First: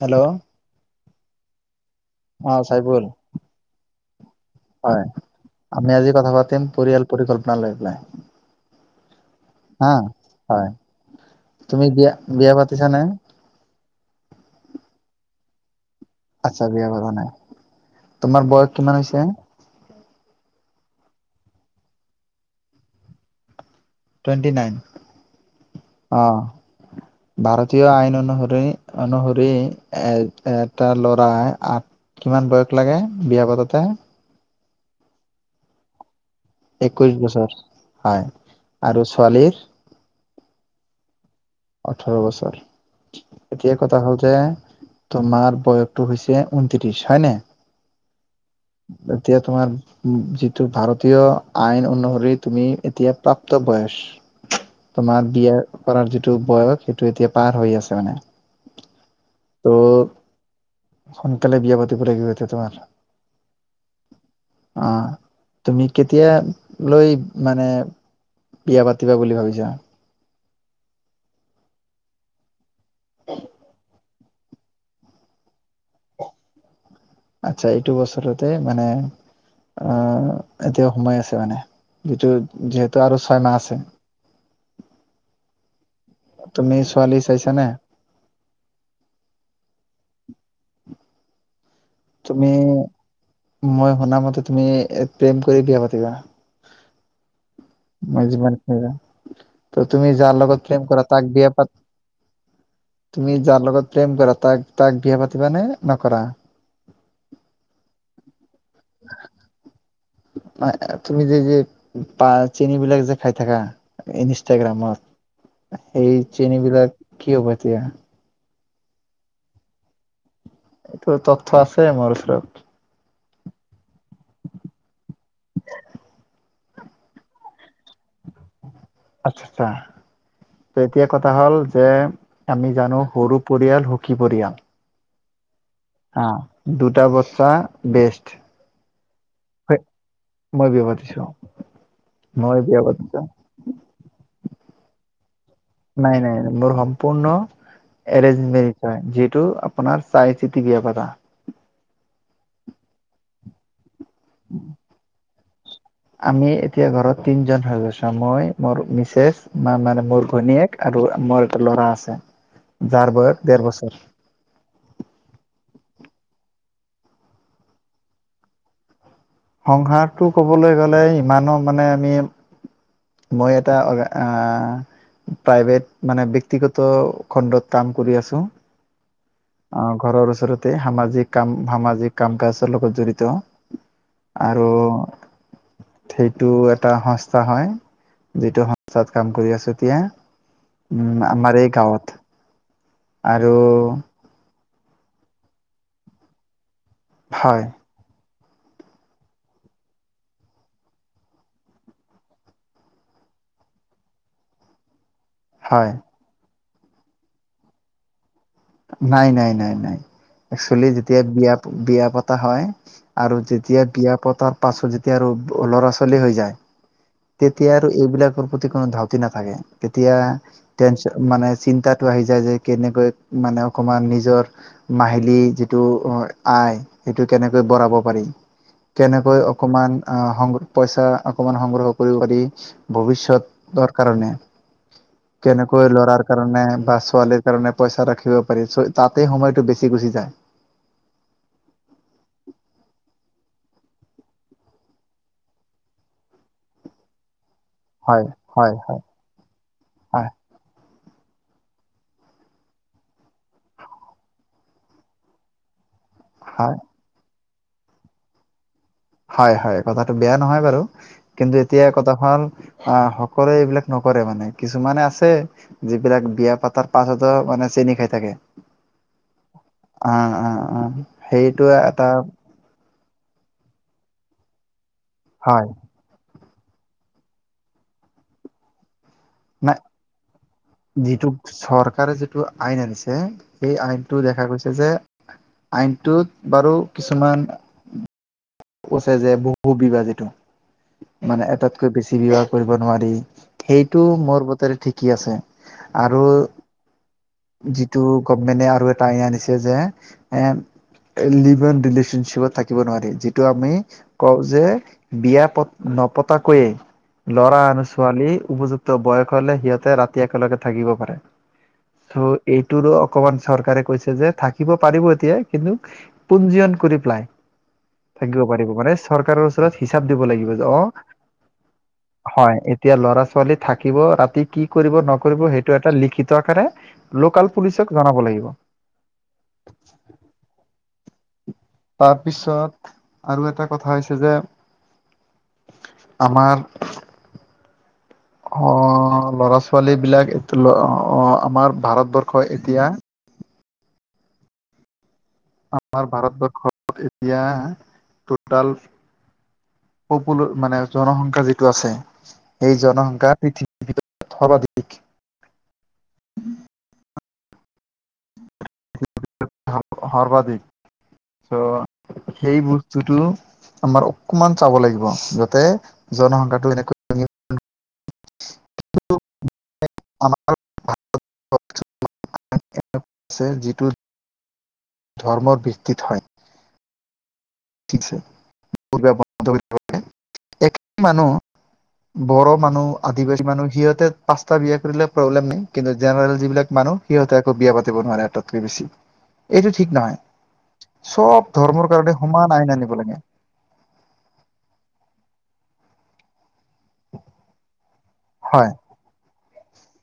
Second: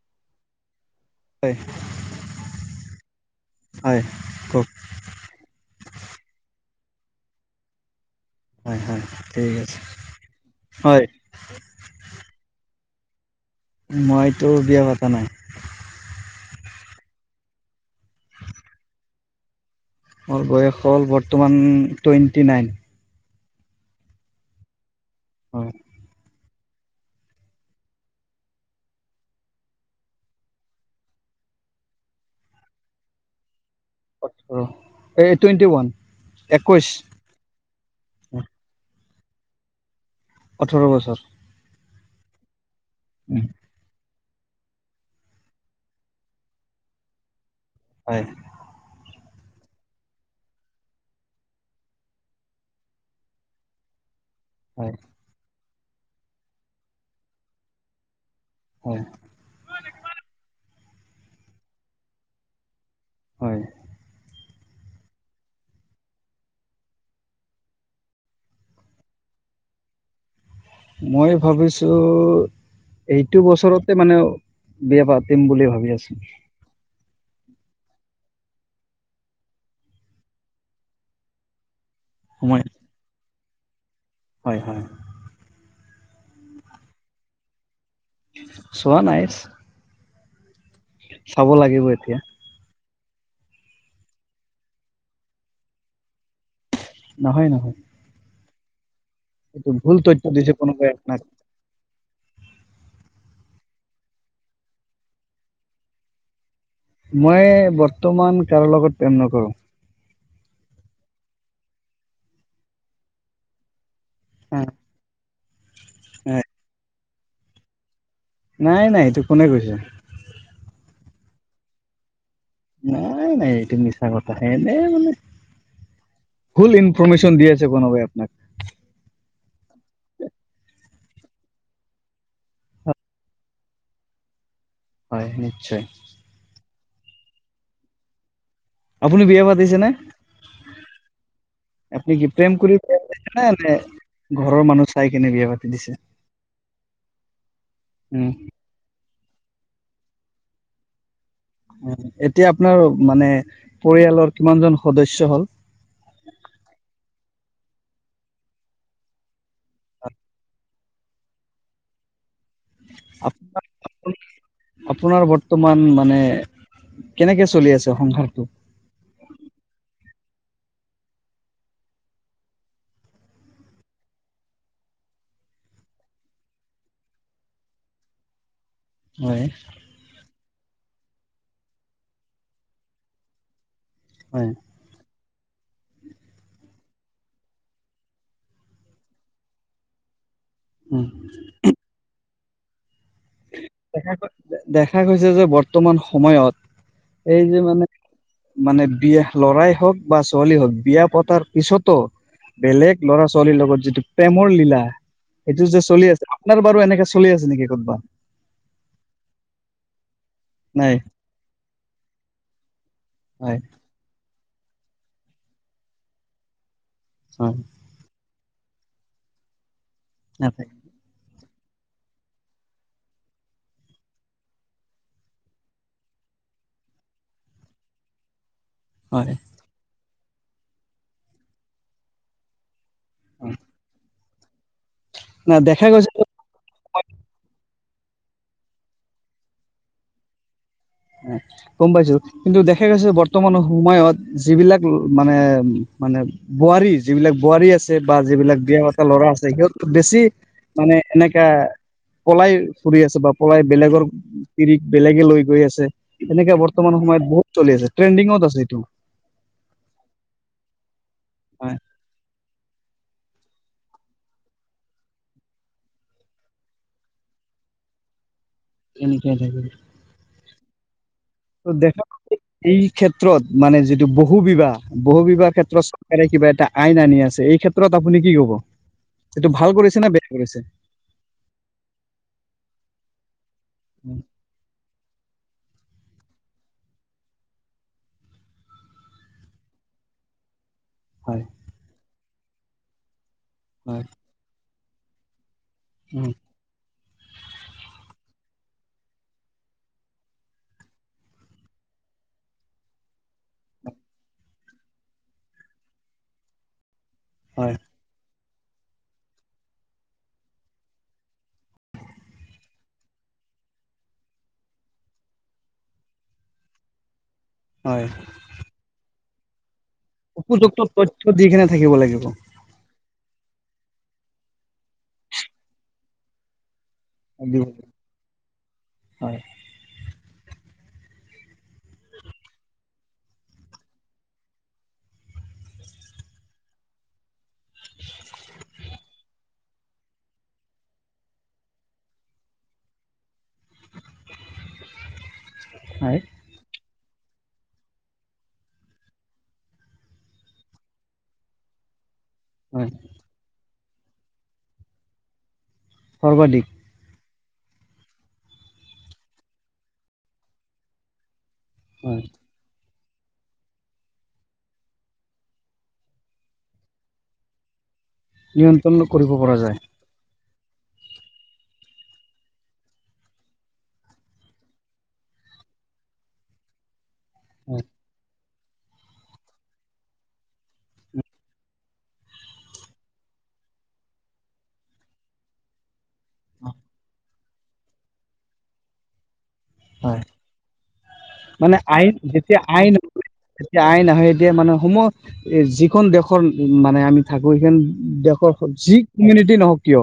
Hello. হয়। অ', চাইফুল হয়। কওক হয়, আমি আজি কথা পাতিম পৰিয়াল পৰিকল্পনা লৈ পেলাই। হয়, হয়। ঠিক আছে হা হয়, তুমি বিয়া, বিয়া পাতিছানে? মইতো বিয়া পাতা নাই। আচ্ছা বিয়া পাতা নাই, তোমাৰ বয়স কিমান হৈছে? মোৰ বয়স হ'ল বৰ্তমান টুৱেণ্টি নাইন। টুৱেণ্টি নাইন হয় অ'। ভাৰতীয় আইন অনুসৰি অনুসৰি এ, এটা ল'ৰাই আ কিমান বয়স লাগে বিয়া পাতোতে? এই টুৱেণ্টি ওৱান। একৈছ একৈশ বছৰ হয় আৰু ছোৱালীৰ? ওঠৰ বছৰ। ওঁঠৰ বছৰ, এতিয়া কথা হল যে তোমাৰ বয়সটো হৈছে ঊনত্ৰিশ হয়নে? হয়। এতিয়া তোমাৰ যিটো ভাৰতীয় আইন অনুসৰি তুমি এতিয়া প্ৰাপ্ত বয়স হয় তোমাত বিয়া কৰাৰ যিটো বয়স সেইটো এতিয়া পাৰ হৈ আছে মানে। হয়। ত সোনকালে বিয়া পাতিব লাগিব এতিয়া তোমাৰ। হয় অ। তুমি কেতিয়া লৈ মানে বিয়া পাতিবা বুলি ভাবিছা? মই ভাবিছো এইটো বছৰতে মানে বিয়া পাতিম বুলি ভাবি আছো। আচ্ছা এইটো বছৰতে মানে অ', এতিয়াও সোমাই আছে মানে যিটো সময় যিহেতু আৰু ছয় মাহ আছে। হয়, হয়। তুমি ছোৱালী চাইছানে? চোৱা নাইছ। [inaudible] চাব লাগিব এ তুমি মই শুনা মতে তুমি প্ৰেম কৰি বিয়া পাতিবা। নহয়, নহয়। মই জীৱন [unintelligible] এইটো ত' ভুল তুমি তথ্য যাৰ দিছে লগত প্ৰম কোনোবাই কৰা আপোনাক তাক বিয়া পাত তুমি যাৰ লগত প্ৰেম কৰা তাক তাক বিয়া পাতিব নে নকৰা? মই বৰ্তমান কাৰো লগত প্ৰেম নকৰোঁ। তুমি যে যে পা চেনিবিলাক যে খাই থাকা। ইনষ্টাগ্ৰামত সেই চেনিবিলাক কি হ'ব তেতিয়া? নাই, নাই, এইটো কোনে কৈছে? এইটো তথ্য আছে মোৰ ওচৰত। নাই, নাই, এইটো মিছা কথা এনে মানে ভুল ইনফ'ৰ্মেশ্বন দি আছে কোনোবাই আপোনাক। আচ্ছা। তে এতিয়া কথা হ'ল যে আমি জানো সৰু পৰিয়াল, সুখী পৰিয়াল হয়, নি অ', দুটা বচ্চা বেষ্ট। আপুনি বিয়া পাতিছেনে? মই বিয়া পাতিছো আপুনি কি প্ৰেম মই বিয়া কৰিছে পাতিছো নাই নাই ঘৰৰ মানুহ চাই কেনে বিয়া পাতি দিছে নাই নাই ন মোৰ সম্পূৰ্ণ উম এঞ্জ হয়। টো আপোনাৰ চাই চিতি বিয়া পাতা। এতিয়া আপোনাৰ মানে। পৰিয়ালৰ কিমান জন সদস্য হ'ল? আমি এতিয়া ঘৰত তিনজন সদস্য মই মোৰ মিছেছ মা মানে মোৰ ভনীয়েক। আৰু আ মোৰাৰ এটা ল'ৰা আছে। যাৰ বয়স ডেৰ বছৰ আপোনাৰ বৰ্তমান মানে। কেনেকে চলি আছে সংসাৰটো? সংসাৰটো কবলৈ গ'লে ইমানো মানে আমি। মই এটা অ আহ? প্ৰাইভেট মানে ব্যক্তিগত খণ্ডত কাম কৰি আছো। হয় অ ঘৰৰ ওচৰতে সামাজ। কাম সামাজিক কাম কাজৰ লগত জড়িত হয় আৰু। সেইটো এটা সংস্থা হয় যিটো সংস্থাত কাম কৰি আছো এতিয়া। উম আমাৰ এই গাঁৱত। আৰু দেখা গৈ- দেখা গৈছে যে বৰ্তমান সময়ত এই যে হয় মানে মানে বিয়া লৰাই হওক বা ছোৱালী হওক বিয়া পতাৰ পিছতো। বেলেগ ল'ৰা ছোৱালীৰ লগত যিটো প্ৰেমৰ লীলা। সেইটো যে হয় চলি আছে আপোনাৰ বাৰু এনেকে চলি আছে নেকি কৰ'বাত। নাই নাই নাই নাই একচুৱেলি নাই যেতিয়া বিয়া বিয়া পতা হয়। আৰু হয় যেতিয়া বিয়া পতাৰ পাছত যেতিয়া আৰু ল'ৰা ছোৱালী হৈ যায়। হয় তেতিয়া আৰু এইবিলাকৰ প্ৰতি কোনো ধাউতি নাথাকে তেতিয়া নাথাকে টেনচন মানে। চিন্তাটো আহি যায় যে কেনেকৈ মানে অকমান নিজৰ মাহিলী যিটো আয় সেইটো কেনেকৈ বঢ়াব পাৰি। হয় কেনেকৈ অকমান আহ সং পইচা অকমান সংগ্ৰহ কৰিব পাৰি। ভৱিষ্যতৰ কাৰণে। না দেখা কেনেকৈ গৈছে লৰাৰ কাৰণে বা ছোৱালীৰ কাৰণে পইচা ৰাখ। তাতে সময়টো বেছি গুচি যায়। গম পাইছো কিন্তু দেখা গৈছে বৰ্তমান সময়ত যিবিলাক মানে। মানে বোৱাৰী যিবিলাক বোৱাৰী আছে বা হয়, যিবিলাক হয়, বিয়া হয়, পতা ল'ৰা আছে সিহঁত বেছি হয়, মানে এনেকা পলাই ফুৰি আছে বা পলাই বেলেগৰ তিৰিক বেলেগে লৈ গৈ আছে যে এনেকে হয়, বৰ্তমান সময়ত বহুত চলি আছে ট্ৰেণ্ডিংত আছে এইটো। হয়-হয় কথাটো বেয়া নহয় বাৰু কিন্তু হয় এতিয়া কথা হ'ল অ কৰে এইবিলাক নকৰে মানে কিছুমানে আছে যিবিলাক বিয়া পাতাৰ পাছত মানে চেনি খাই থাকে। আহ, [unintelligible] আহ, আহ, সেইটো এটা ত'দেখাত এই ক্ষেত ক্ষেত্ৰত মানে যিটো বহু বিবাহ- বহু বিবাহ হয়, ক্ষেত্ৰত চৰকাৰে কিবা এটা আইন আনি আছে এই ক্ষেত্ৰত আপুনি কি ক'ব? এইটো ভাল নাই কৰিছে নে বেয়া কৰিছে যিটো চৰকাৰে যিটো আইন আনিছে সেই আইনটো উম, দেখা গৈছে যে আইনটোত বাৰু কিছুমান কৈছে যে বহু বিবাহ যিটো হয় মানে এটাতকৈ বেছি বিবাহ কৰিব নোৱাৰি। হয় সেইটো মোৰ বোতেৰে ঠিকেই আছে আৰু উম যিটো গভমেণ্টে আৰু এটা আইন আনিছে যে এ লিভ ইন ৰিলেশ্বনশ্বিপত থাকিব নোৱাৰি যিটো আমি কওঁ যে বিয়া পত নপতাকৈয়ে লৰা হয় আৰু ছোৱালী উপযুক্ত বয়স হ'লে সিহঁতে ৰাতি একেলগে থাকিব পাৰে। চ' এইটোৰো অকমান চৰকাৰে কৈছে যে থাকিব পাৰিব এতিয়া কিন্তু পঞ্জীয়ন কৰি কৰি পেলাই হয় থাকিব পাৰিব মানে চৰকাৰৰ ওচৰত হিচাপ দিব লাগিব যে অ, উপযুক্ত তথ্য দি কেনে থাকিব লাগিব দিব হয় এতিয়া ল'ৰা ছোৱালী থাকিব ৰাতি কি কৰিব নকৰিব সেইটো এটা লিখিত আকাৰে লোকাল লাগিব। পুলিচক জনাব লাগিব। হয় তাৰপিছত আৰু এটা কথা হৈছে যে। আমাৰ। অ ল'ৰা ছোৱালী বিলাক এইটো আহ আমাৰ ভাৰতবৰ্ষ এতিয়া। আমাৰ হয় ভাৰতবৰ্ষত এতিয়া টোটেল। পপুল মানে জনসংখ্যা যিটো আছে। এই হয় জনসংখ্যা পৃথিৱীৰ ভিতৰত সৰ্বাধিক। সৰ্বাধিক। [unintelligible] সৰ্বাধিক হয় ত সেই ব বস্তুটো আমাৰ অকমান চাব লাগিব যাতে জনসংখ্যাটো এনেকৈ ই [unintelligible] নিয়ন্ত্ৰণ কৰিব পৰা যায় [unintelligible] অ যিটো ধৰ্মৰ ভিত্তিত হয় হয় [unintelligible] একে মানুহ বড়ো মানুহ আদিবাসী মানুহ সিহঁতে পাঁচটা বিয়া কৰিলে প্ৰব্লেম নাই কিন্তু জেনেৰেল যিবিলাক মানুহ সিহঁতে আকৌ বিয়া পাতিব নোৱাৰে এটাতকে বেছি এইটো ঠিক নহয় হয় সব মানে ধৰ্মৰ কাৰণে আইন সমান যেতিয়া আনিব আইন লাগে তেতিয়া আইন আহে এতিয়া মানে সমহ যিখন দেশৰ মানে আমি থাকো সেইখন দেশৰ হয় যি কমিনিটি নহওক কিয়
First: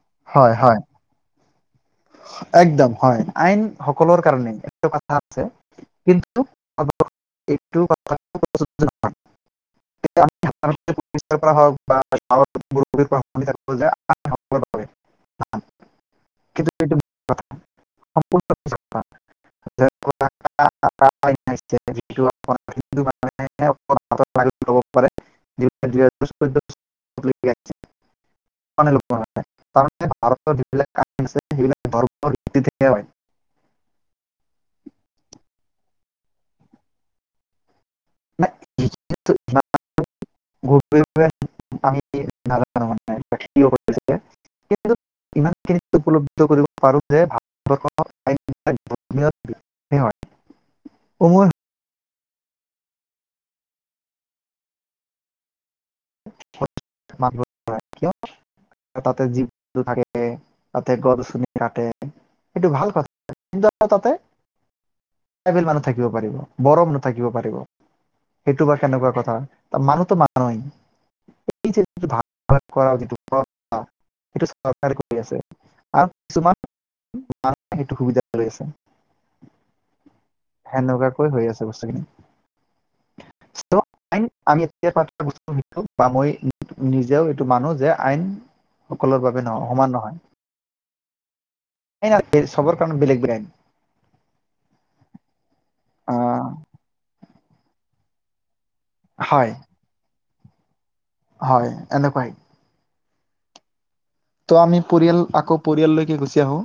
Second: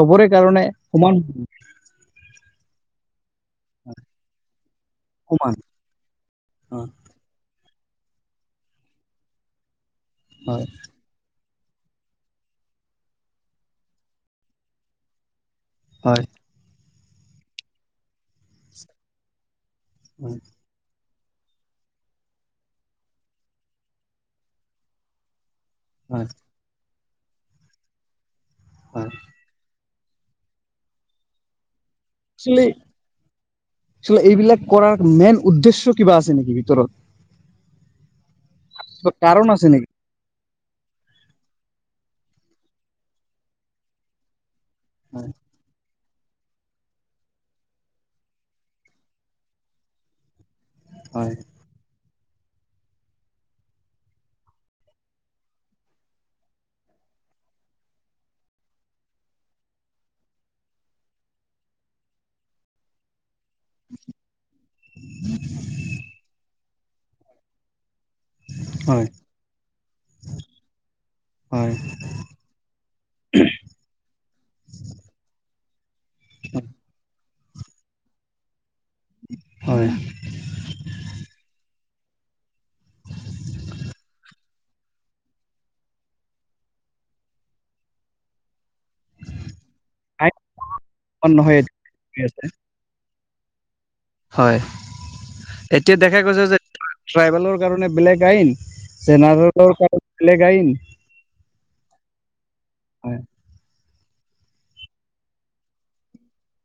চবৰে হয় কাৰণে হয় সমান একদম হয় আইন সকলৰ কাৰণে এটা কথা আছে সমান কিন্তু অ [unintelligible] [unintelligible] আমি হয় সাধাৰণতে পুলিচৰ পৰা হওক বা [unintelligible] [unintelligible] হয় কিন্তু এইটো ভুল কথা সম্পুৰ্ণ মিছা কথা [unintelligible] হয় হয় [unintelligible] হয় পাৰে [unintelligible] ভাৰতৰ যিবিলাক আইন আছে সেইবিলাক ভাৰতৰ [unintelligible] হয় চল এইবিলাক কৰাৰ মেইন উদ্দেশ্য কিবা আছে নিকি ভিতৰত ক কাৰণ আছে নিকি [unintelligible] [unintelligible] ইমান খিনি উপলব্ধ হয় কৰিব পাৰোঁ যে ভাৰতবৰ্ষৰ আইন [unintelligible] হয় [unintelligible] কিয় তাতে জীৱ-জন্তু থাকে তাতে গছ [unintelligible] নি কাটে এইটো ভাল কথা। কিন্তু তাতে ট্ৰাইবেল মানুহ থাকিব পাৰিব, বড়ো মানুহ থাকিব পাৰিব। সেইটো বা হয় কেনেকুৱা কথা ত মানুহ তো মান হয় [unintelligible] আৰু কিছুমানু সেইটো সুবিধা কৰি আছে। হয়। সেনেকুৱাকৈ হৈ আছে বস্তুখিনি আই আমি বস বা মই নিজেও এইটো মানো যে আইন সকলৰ বাবে নহয় সমান নহয়। অ নহয় আইন আ সবৰ কাৰণে বেলেগ বেলেগ হয় এতিয়া দেখা গৈছে আহ, যে ট্ৰাইবেলৰ কাৰণে বেলেগ আইন হয় জেনেৰেলৰ কাৰণে বেলেগ আইন হয় এনেকুৱাই। হয়। ত' আমি পৰিয়াল আকৌ পৰিয়াললৈকে গুচি আহো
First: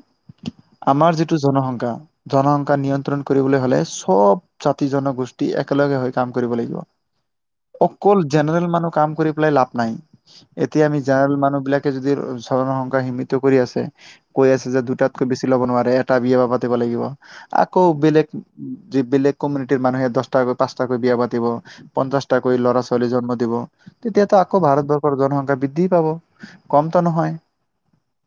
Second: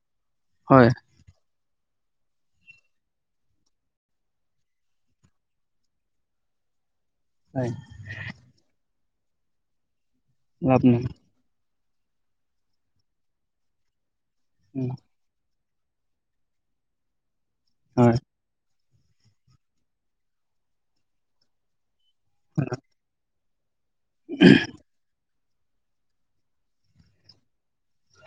হয় আমাৰ যিটো জনসংখ্যা। জনসংখ্যা নিয়ন্ত্ৰণ কৰিবলৈ হলে চব জাতি জনগোষ্ঠী একেলগে হৈ কাম কৰিব লাগিব। হয় অকল জেনেৰেল মানুহ কাম কৰি পেলাই লাভ নাই লাভ এতিয়া আমি নাই জেনেৰেল মানুহ বিলাক যদি চৰৰ সংসাৰ সীমিত কৰি আছে কৈ আছে যে দুটাতকৈ বেছি ল'ব নোৱাৰে। এটা বিয়া ব পাতিব লাগিব আকৌ হয় বেলেগ। যি বেলেগ কমিউনিটিৰ মানুহে দস্তা পচটাকৈ বিয়া পাতি পঞ্চাশটাাকৈ ল'ৰা ছোৱালী জন্ম দিব। তেতিয়াতো আকৌ ভাৰতবৰ্ষৰ জনসংখ্যা বৃদ্ধি পাব কমটো নহয়।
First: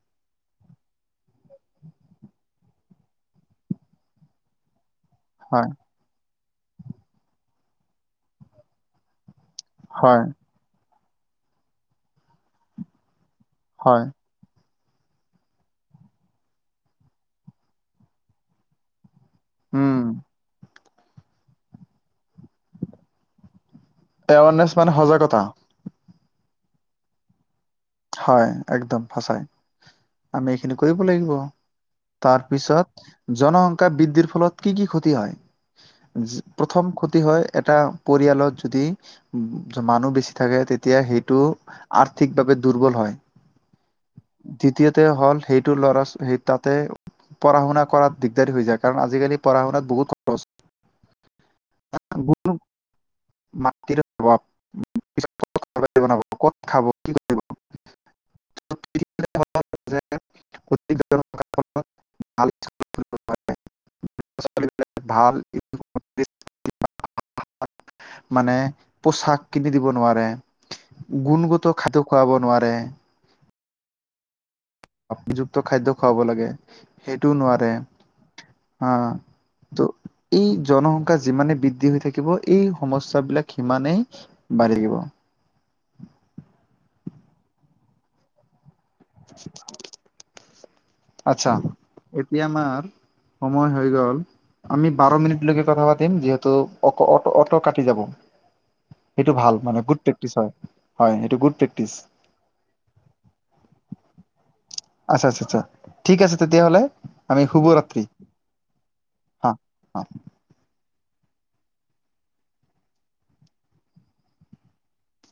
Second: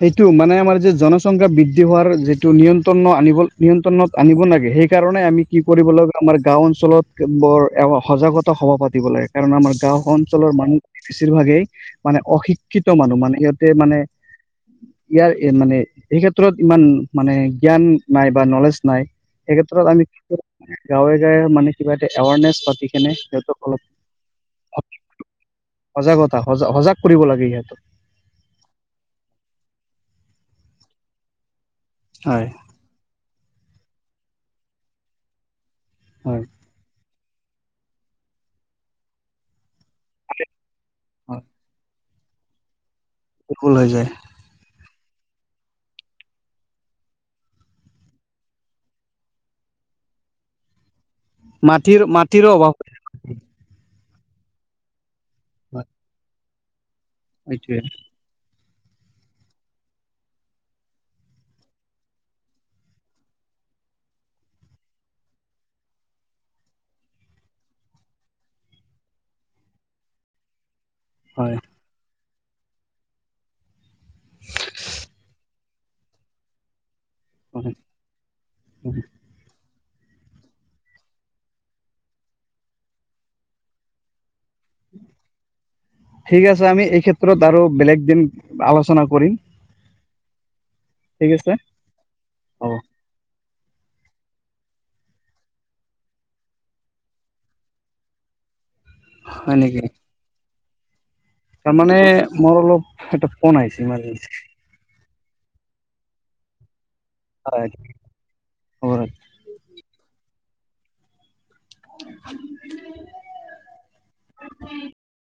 সেইটো মানে আমাৰ যে জনচংখ্যা বৃদ্ধি হোৱাৰ যিটো নিয়ন্ত্ৰণ আনিব নিয়ন্ত্ৰণত আনিব লাগে। সেই সেইকাৰণে আমি কি হয় কৰিব লাগিব আমাৰ গাঁও অঞ্চলত বৰ সজাগতা সভা পাতিব লাগে। কাৰণ আমাৰ গাঁও হয় অঞ্চলৰ মানুহ বেছিভাগেই মানে অশিক্ষিত মানুহ মানে। সিহতে মানে। হয় ইয়াৰ মানে এই ক্ষেত্ৰত ইমান মানে জ্ঞান নাই বা নলেজ নাই। এই ক্ষেত্ৰত উম আমি গাঁৱে গাঁৱে মানে কিবা এটা এৱাৰনেছ পাতি কিনে সিহঁতক অলপ এৱাৰনেছ মানে সজাগতা। সজাগতা সজাগ কৰিব লাগে ইহঁতক। হয় একদম সচাই আমি এইখিনি কৰিব লাগিব। তাৰ হয় পিছত জনসংখ্যা বৃদ্ধিৰ ফলত কি কি ক্ষতি হয়? হয় প্ৰথম ক্ষতি হয় এটা পৰিয়ালত যদি মানুহ বেছি থাকে তেতি তিয়া সেইটো আৰ্থিকভাৱে দুৰ্বল হয়। বিকুল হৈ যায়। দ্বিতীয়তে হ'ল সেইটো ল'ৰা চে সেই তাতে পঢ়া শুনা কৰা দিগদাৰী হৈ যায় কাৰণ আজিকালি পঢ়া শুনাত বহুত খৰচ। মাটিৰ বহুত মাটিৰো অভাৱ। [unintelligible] বনাব ক'ত খাব কি কৰিব এইটোয়ে [unintelligible] [unintelligible] ভাল মানে পোছাক কিনি দিব নোৱাৰে। হয় গুণগত খাদ্য খুৱাব নোৱাৰে। [unintelligible] [unintelligible] যুক্ত খাদ্য খুৱাব লাগে, সেইটোও নোৱাৰে হয়। হা। ত' এই জনসংখ্যা যিমানে বৃদ্ধি হৈ থাকিব এই সমস্যাবিলাক সিমানেই। বাঢ়ি থাকিব ঠিক আছে আমি এই ক্ষেত্ৰত আৰু বেলেগ দিন আলো। চনা কৰিম। ঠিক আচ্ছা আছে এতিয়া হ'ব আমাৰ সময় হৈ গ'ল। আমি বাৰ মিনিটলৈকে কথা পাতিম যিহেতু অ অ অটো কাটি যাব। সেইটো হয় ভাল নেকি মানে গুড প্ৰেক্টিচ হয়। হয় সেইটো গুড প্ৰেক্টিচ তাৰমানে মোৰ অলপ এটো ফোন আহিছে ইমাৰ্জেঞ্চি। আচ্ছা আচ্ছাচ্ছা ঠিক আছে তেতিয়াহ'লে। আমি হয় শুভৰাত্ৰি হ'ব অহ অহ। [unintelligible]